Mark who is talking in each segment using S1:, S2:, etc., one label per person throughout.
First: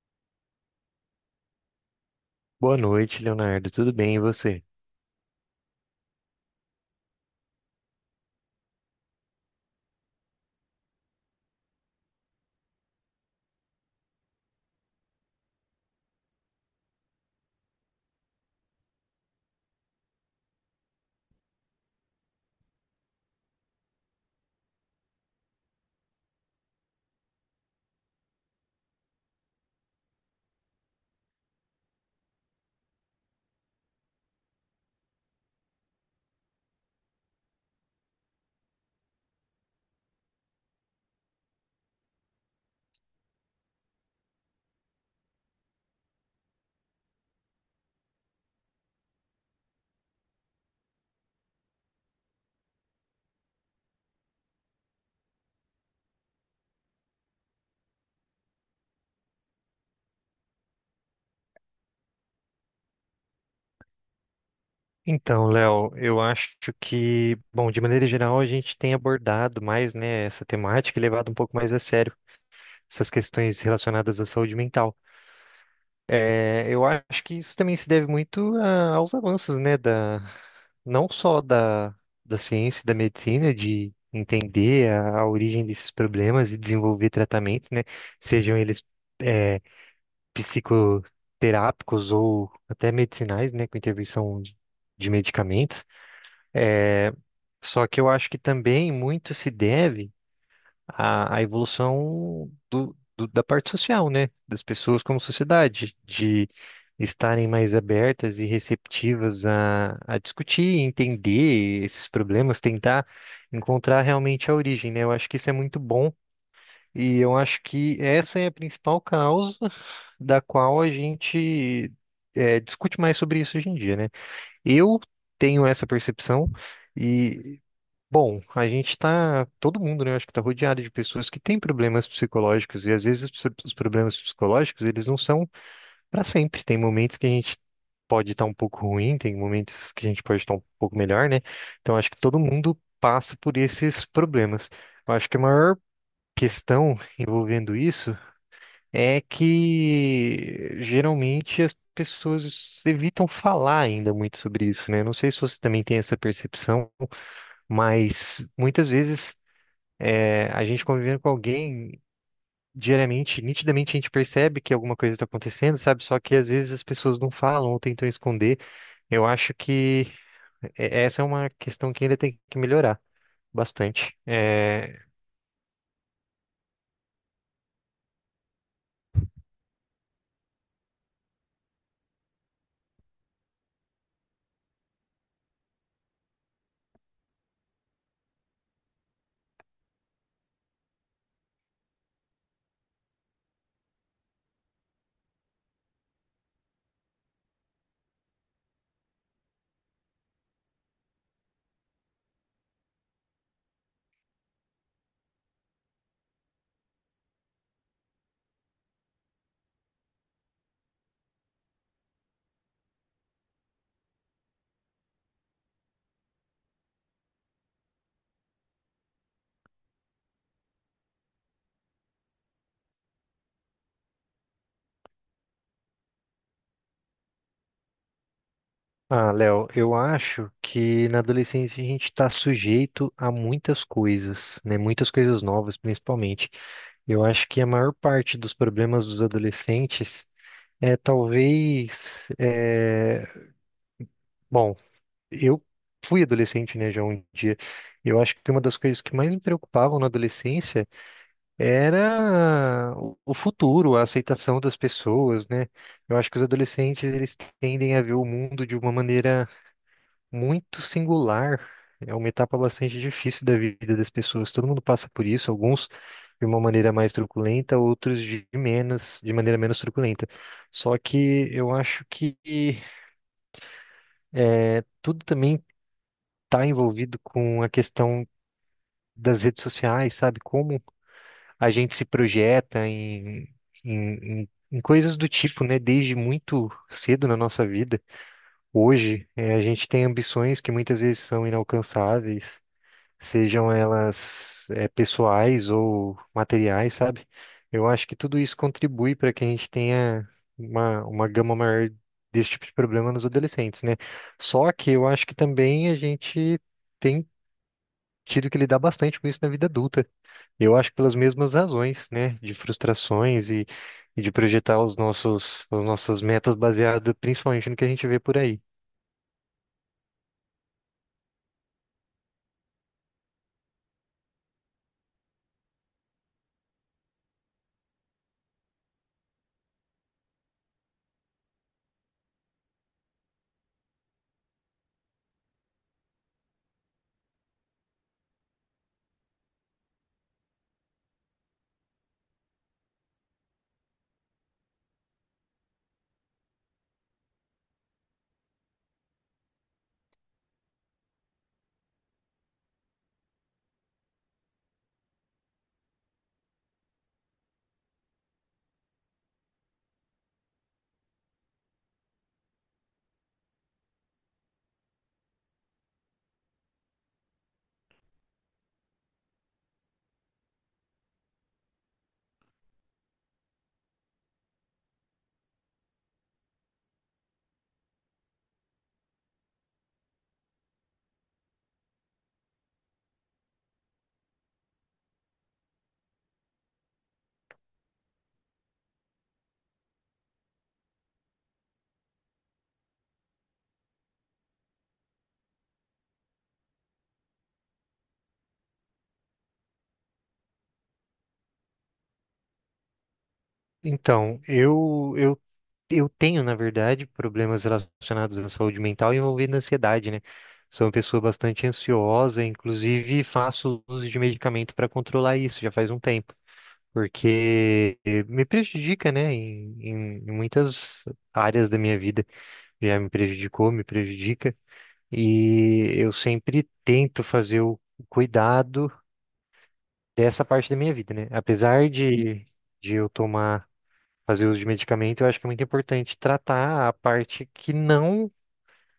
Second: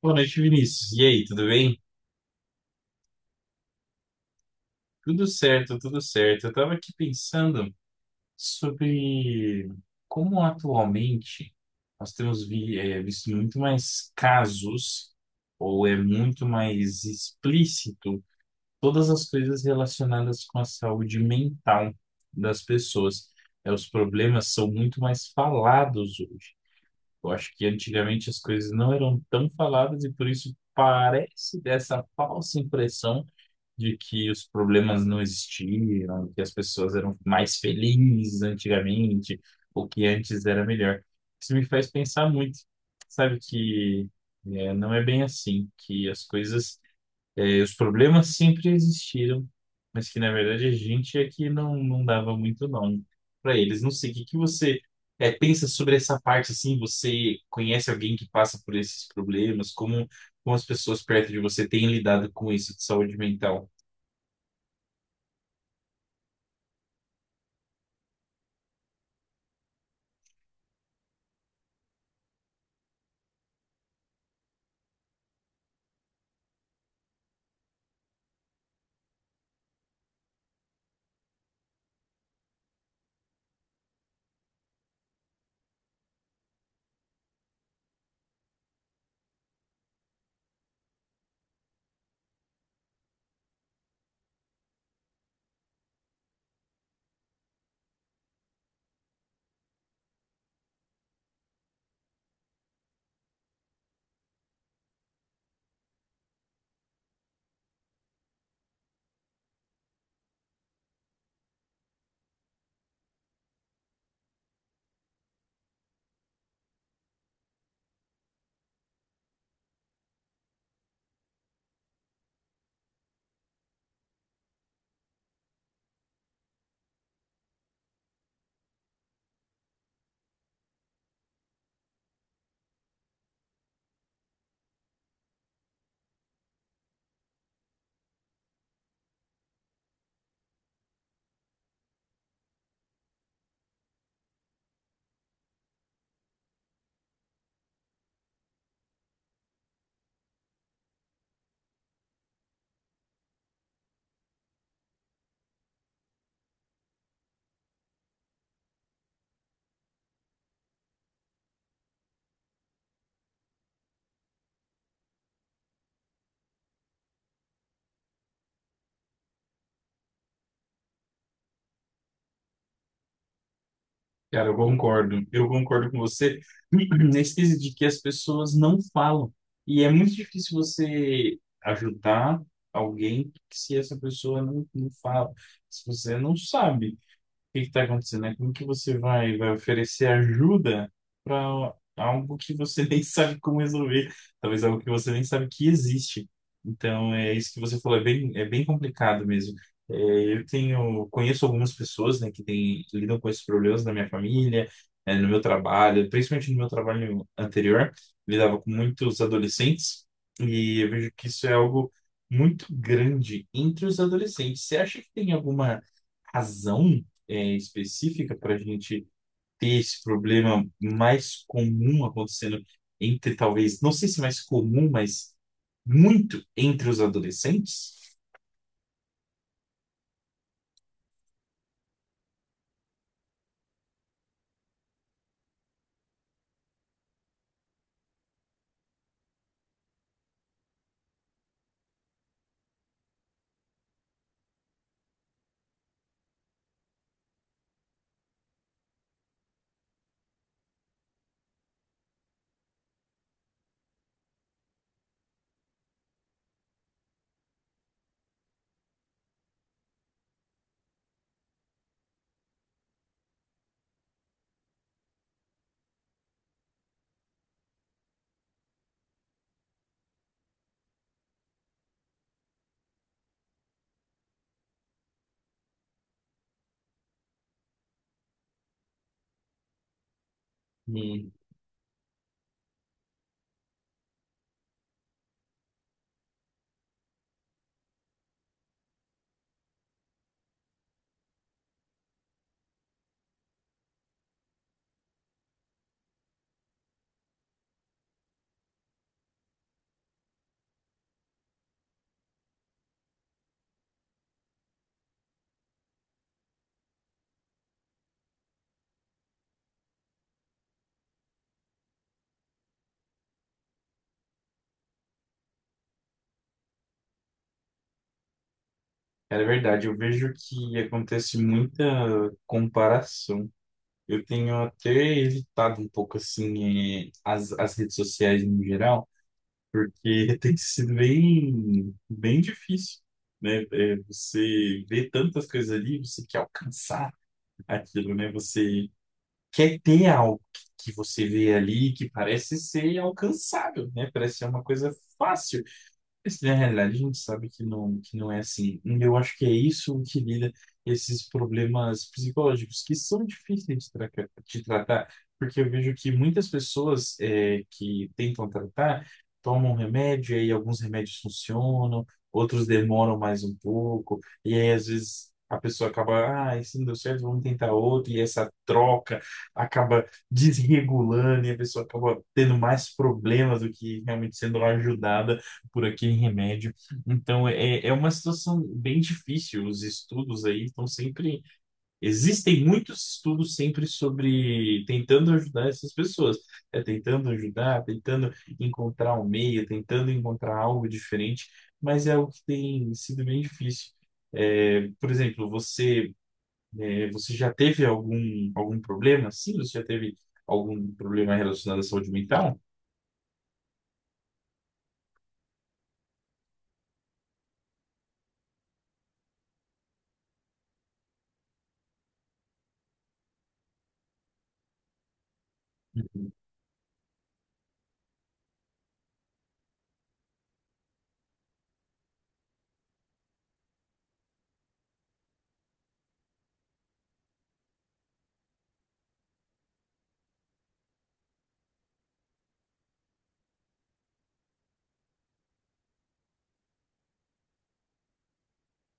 S1: Boa noite, Vinícius. E aí, tudo bem?
S2: Boa noite, Leonardo. Tudo bem, e você?
S1: Tudo certo, tudo certo. Eu estava aqui pensando sobre como atualmente nós visto muito mais casos, ou é muito mais explícito, todas as coisas relacionadas com a saúde mental das pessoas. Os problemas são muito mais falados hoje. Eu acho que antigamente as coisas não eram tão faladas e por isso parece dessa falsa impressão de que os problemas não existiam, que as pessoas eram mais felizes antigamente, ou que antes era melhor. Isso me faz pensar muito, sabe, que é, não é bem assim, que as coisas, é, os problemas sempre existiram, mas que na verdade a gente é que não dava muito nome para eles. Não sei, o que que você é, pensa sobre essa parte, assim, você conhece alguém que passa por esses problemas, como, como as pessoas perto de você têm lidado com isso de saúde mental?
S2: Então, Léo, eu acho que, bom, de maneira geral, a gente tem abordado mais, né, essa temática e levado um pouco mais a sério essas questões relacionadas à saúde mental. Eu acho que isso também se deve muito aos avanços, né, da, não só da, da ciência e da medicina, de entender a origem desses problemas e desenvolver tratamentos, né, sejam eles. é, Psicoterápicos ou até medicinais, né, com intervenção de medicamentos. É, Só que eu acho que também muito se deve à evolução da parte social, né, das pessoas como sociedade, de estarem mais abertas e receptivas a discutir, entender esses problemas, tentar encontrar realmente a origem, né? Eu acho que isso é muito bom e eu acho que essa é a principal causa da qual a gente discute mais sobre isso hoje em dia, né? Eu tenho essa percepção e, bom, a gente está, todo mundo, né? eu Acho que está rodeado de pessoas que têm problemas psicológicos e às vezes os problemas psicológicos eles não são para sempre. Tem momentos que a gente pode estar um pouco ruim, tem momentos que a gente pode estar um pouco melhor, né? Então acho que todo mundo passa por esses problemas. Eu acho que a maior questão envolvendo isso é que geralmente as pessoas evitam falar ainda muito sobre isso, né? Não sei se você também tem essa percepção, mas muitas vezes a gente convivendo com alguém diariamente, nitidamente a gente percebe que alguma coisa está acontecendo, sabe? Só que às vezes as pessoas não falam ou tentam esconder. Eu acho que essa é uma questão que ainda tem que melhorar bastante.
S1: Cara, eu concordo. Eu concordo com você nesse quesito de que as pessoas não falam. E é muito difícil você ajudar alguém se essa pessoa não fala, se você não sabe que está acontecendo, né? Como que você vai oferecer ajuda para algo que você nem sabe como resolver? Talvez algo que você nem sabe que existe. Então, é isso que você falou, é bem complicado mesmo. É, eu tenho, conheço algumas pessoas, né, que têm, que lidam com esses problemas na minha família, é, no meu trabalho, principalmente no meu trabalho anterior, lidava com muitos adolescentes, e eu vejo que isso é algo muito grande entre os adolescentes. Você acha que tem alguma razão é, específica para a gente ter esse problema mais comum acontecendo entre, talvez, não sei se mais comum, mas muito entre os adolescentes.
S2: Ah, Léo, eu acho que na adolescência a gente está sujeito a muitas coisas, né? Muitas coisas novas, principalmente. Eu acho que a maior parte dos problemas dos adolescentes é bom, eu fui adolescente, né, já um dia. Eu acho que uma das coisas que mais me preocupavam na adolescência era o futuro, a aceitação das pessoas, né? Eu acho que os adolescentes eles tendem a ver o mundo de uma maneira muito singular. É uma etapa bastante difícil da vida das pessoas. Todo mundo passa por isso, alguns de uma maneira mais truculenta, outros de menos, de maneira menos truculenta. Só que eu acho que tudo também está envolvido com a questão das redes sociais, sabe? Como
S1: E,
S2: a gente se projeta em coisas do tipo, né? Desde muito cedo na nossa vida. Hoje, a gente tem ambições que muitas vezes são inalcançáveis. Sejam elas pessoais ou materiais, sabe? Eu acho que tudo isso contribui para que a gente tenha uma gama maior desse tipo de problema nos adolescentes, né? Só que eu acho que também a gente tem tido que lidar bastante com isso na vida adulta. Eu acho que pelas mesmas razões, né? De frustrações e de projetar as nossas metas baseadas principalmente no que a gente vê por aí.
S1: cara, é verdade, eu vejo que acontece muita comparação. Eu tenho até evitado um pouco, assim, as, as redes sociais no geral, porque tem sido bem, bem difícil. Né? Você vê tantas coisas ali, você quer alcançar aquilo, né? Você quer ter algo que você vê ali que parece ser alcançável, né? Parece ser uma coisa fácil. Esse, na realidade, a gente sabe que não é assim. E eu acho que é isso que lida esses problemas psicológicos, que são difíceis de, tra de tratar, porque eu vejo que muitas pessoas é, que tentam tratar tomam remédio, e aí alguns remédios funcionam, outros demoram mais um pouco, e aí às vezes a pessoa acaba, ah, esse não deu certo, vamos tentar outro, e essa troca acaba desregulando, e a pessoa acaba tendo mais problemas do que realmente sendo ajudada por aquele remédio. Então, é, é uma situação bem difícil. Os estudos aí estão sempre. Existem muitos estudos sempre sobre tentando ajudar essas pessoas. É, tentando ajudar, tentando encontrar um meio, tentando encontrar algo diferente, mas é algo que tem sido bem difícil. É, por exemplo, você, é, você já teve algum, algum problema? Sim, você já teve algum problema relacionado à saúde mental?
S2: Então, eu tenho, na verdade, problemas relacionados à saúde mental envolvendo ansiedade, né? Sou uma pessoa bastante ansiosa, inclusive faço uso de medicamento para controlar isso já faz um tempo, porque me prejudica, né? Em muitas áreas da minha vida já me prejudicou, me prejudica, e eu sempre tento fazer o cuidado dessa parte da minha vida, né? Apesar de eu tomar fazer uso de medicamento, eu acho que é muito importante tratar a parte que não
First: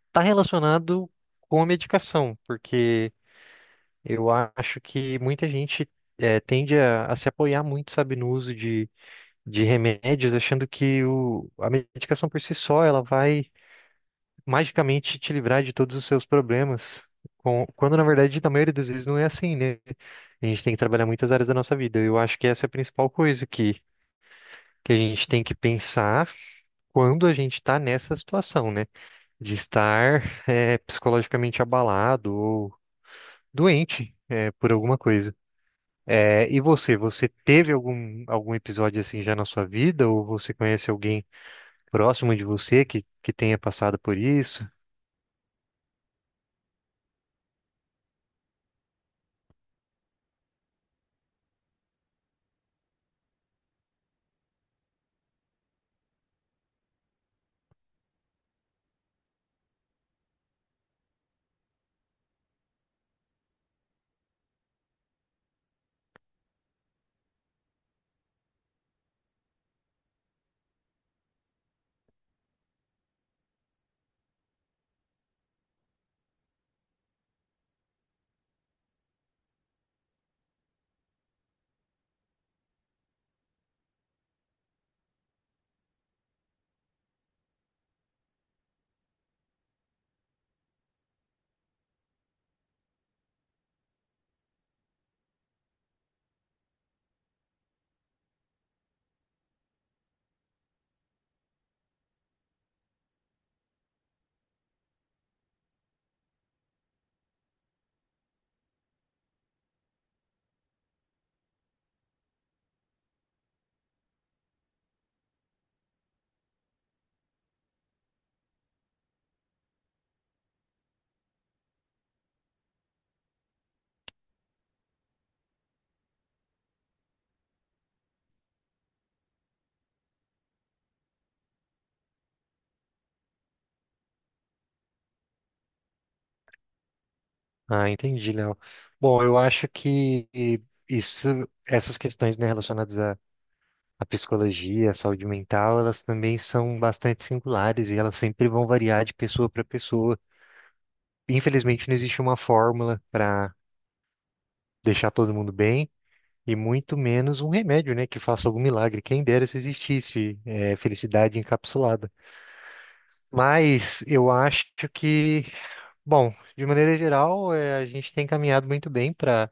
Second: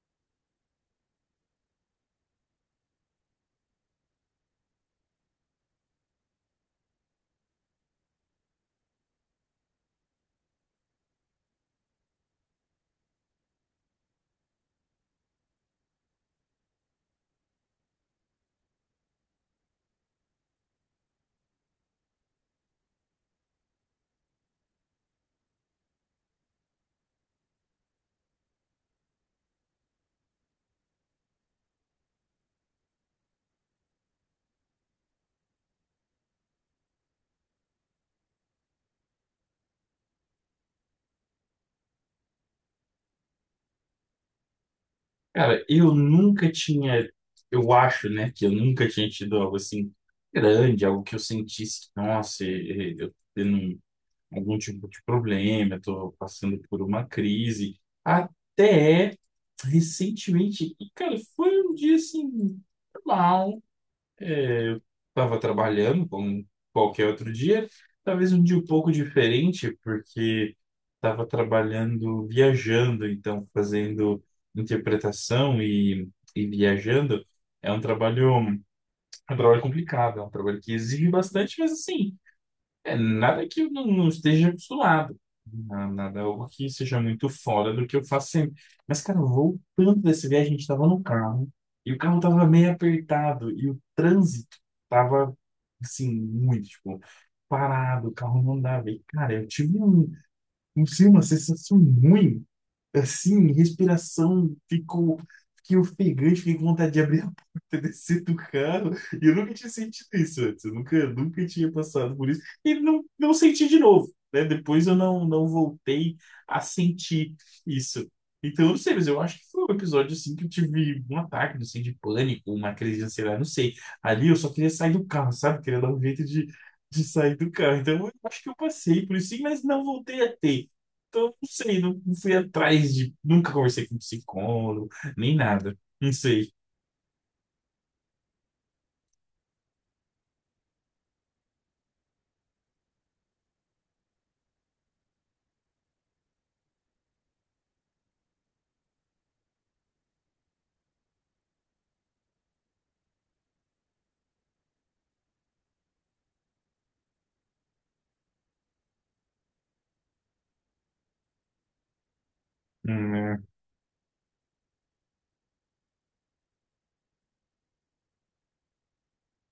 S2: está relacionado com a medicação, porque eu acho que muita gente tende a se apoiar muito, sabe, no uso de remédios, achando que a medicação por si só ela vai magicamente te livrar de todos os seus problemas. Quando, na verdade, na maioria das vezes não é assim, né? A gente tem que trabalhar muitas áreas da nossa vida. Eu acho que essa é a principal coisa que a gente tem que pensar quando a gente está nessa situação, né? De estar psicologicamente abalado ou doente por alguma coisa. É, e você, você teve algum episódio assim já na sua vida? Ou você conhece alguém próximo de você que tenha passado por isso?
S1: Cara, eu nunca tinha, eu acho, né, que eu nunca tinha tido algo assim grande, algo que eu sentisse, nossa, eu tô tendo um- algum tipo de problema, eu tô passando por uma crise, até recentemente, e, cara, foi um dia assim, normal, estava trabalhando como qualquer outro dia, talvez um dia um pouco diferente, porque estava trabalhando viajando, então fazendo interpretação e viajando. É um trabalho, é um trabalho complicado, é um trabalho que exige bastante, mas assim, é, nada que eu não esteja acostumado. Na- Nada, é algo que seja muito fora do que eu faço sempre. Mas, cara, voltando dessa viagem, a gente tava no carro e o carro tava meio apertado e o trânsito tava, assim, muito, tipo, parado, o carro não dava. E, cara, eu tive um, um, sim, uma sensação ruim assim, respiração, ficou, fiquei ofegante, fiquei com vontade de abrir a porta, descer do carro, e eu nunca tinha sentido isso antes, eu nunca, nunca tinha passado por isso, e não senti de novo, né? Depois eu não voltei a sentir isso. Então, eu não sei, mas eu acho que foi um episódio assim que eu tive um ataque, não sei, de pânico, uma crise de ansiedade, não sei. Ali eu só queria sair do carro, sabe? Queria dar um jeito de sair do carro. Então, eu acho que eu passei por isso, sim, mas não voltei a ter. Então, não sei, não, não fui atrás de. Nunca conversei com psicólogo, nem nada. Não sei.
S2: Ah, entendi, Léo. Bom, eu acho que isso, essas questões, né, relacionadas à psicologia, à saúde mental, elas também são bastante singulares e elas sempre vão variar de pessoa para pessoa. Infelizmente, não existe uma fórmula para deixar todo mundo bem e muito menos um remédio, né, que faça algum milagre. Quem dera se existisse, é, felicidade encapsulada.
S1: É,
S2: Mas eu acho que, bom, de maneira geral, a gente tem caminhado muito bem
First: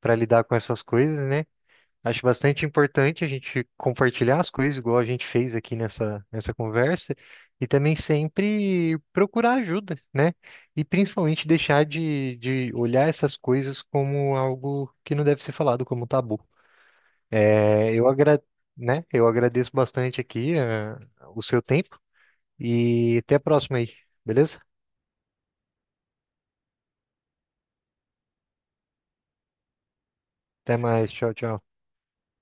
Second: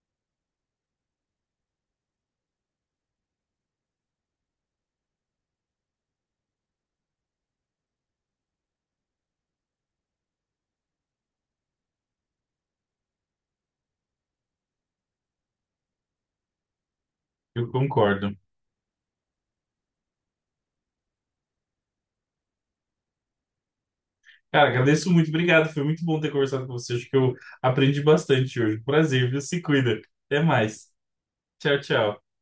S2: para lidar com essas coisas, né? Acho bastante importante a gente compartilhar as coisas, igual a gente fez aqui nessa conversa, e também sempre procurar ajuda, né? E principalmente deixar de olhar essas coisas como algo que não deve ser falado, como tabu.
S1: eu
S2: É, eu
S1: concordo.
S2: agra, né? Eu agradeço bastante aqui, ah, o seu tempo e até a próxima aí, beleza?
S1: Cara, agradeço muito, obrigado. Foi muito bom ter conversado com você. Acho que eu aprendi bastante hoje. Prazer, viu? Se cuida. Até
S2: Até
S1: mais.
S2: mais, tchau, tchau.
S1: Tchau, tchau.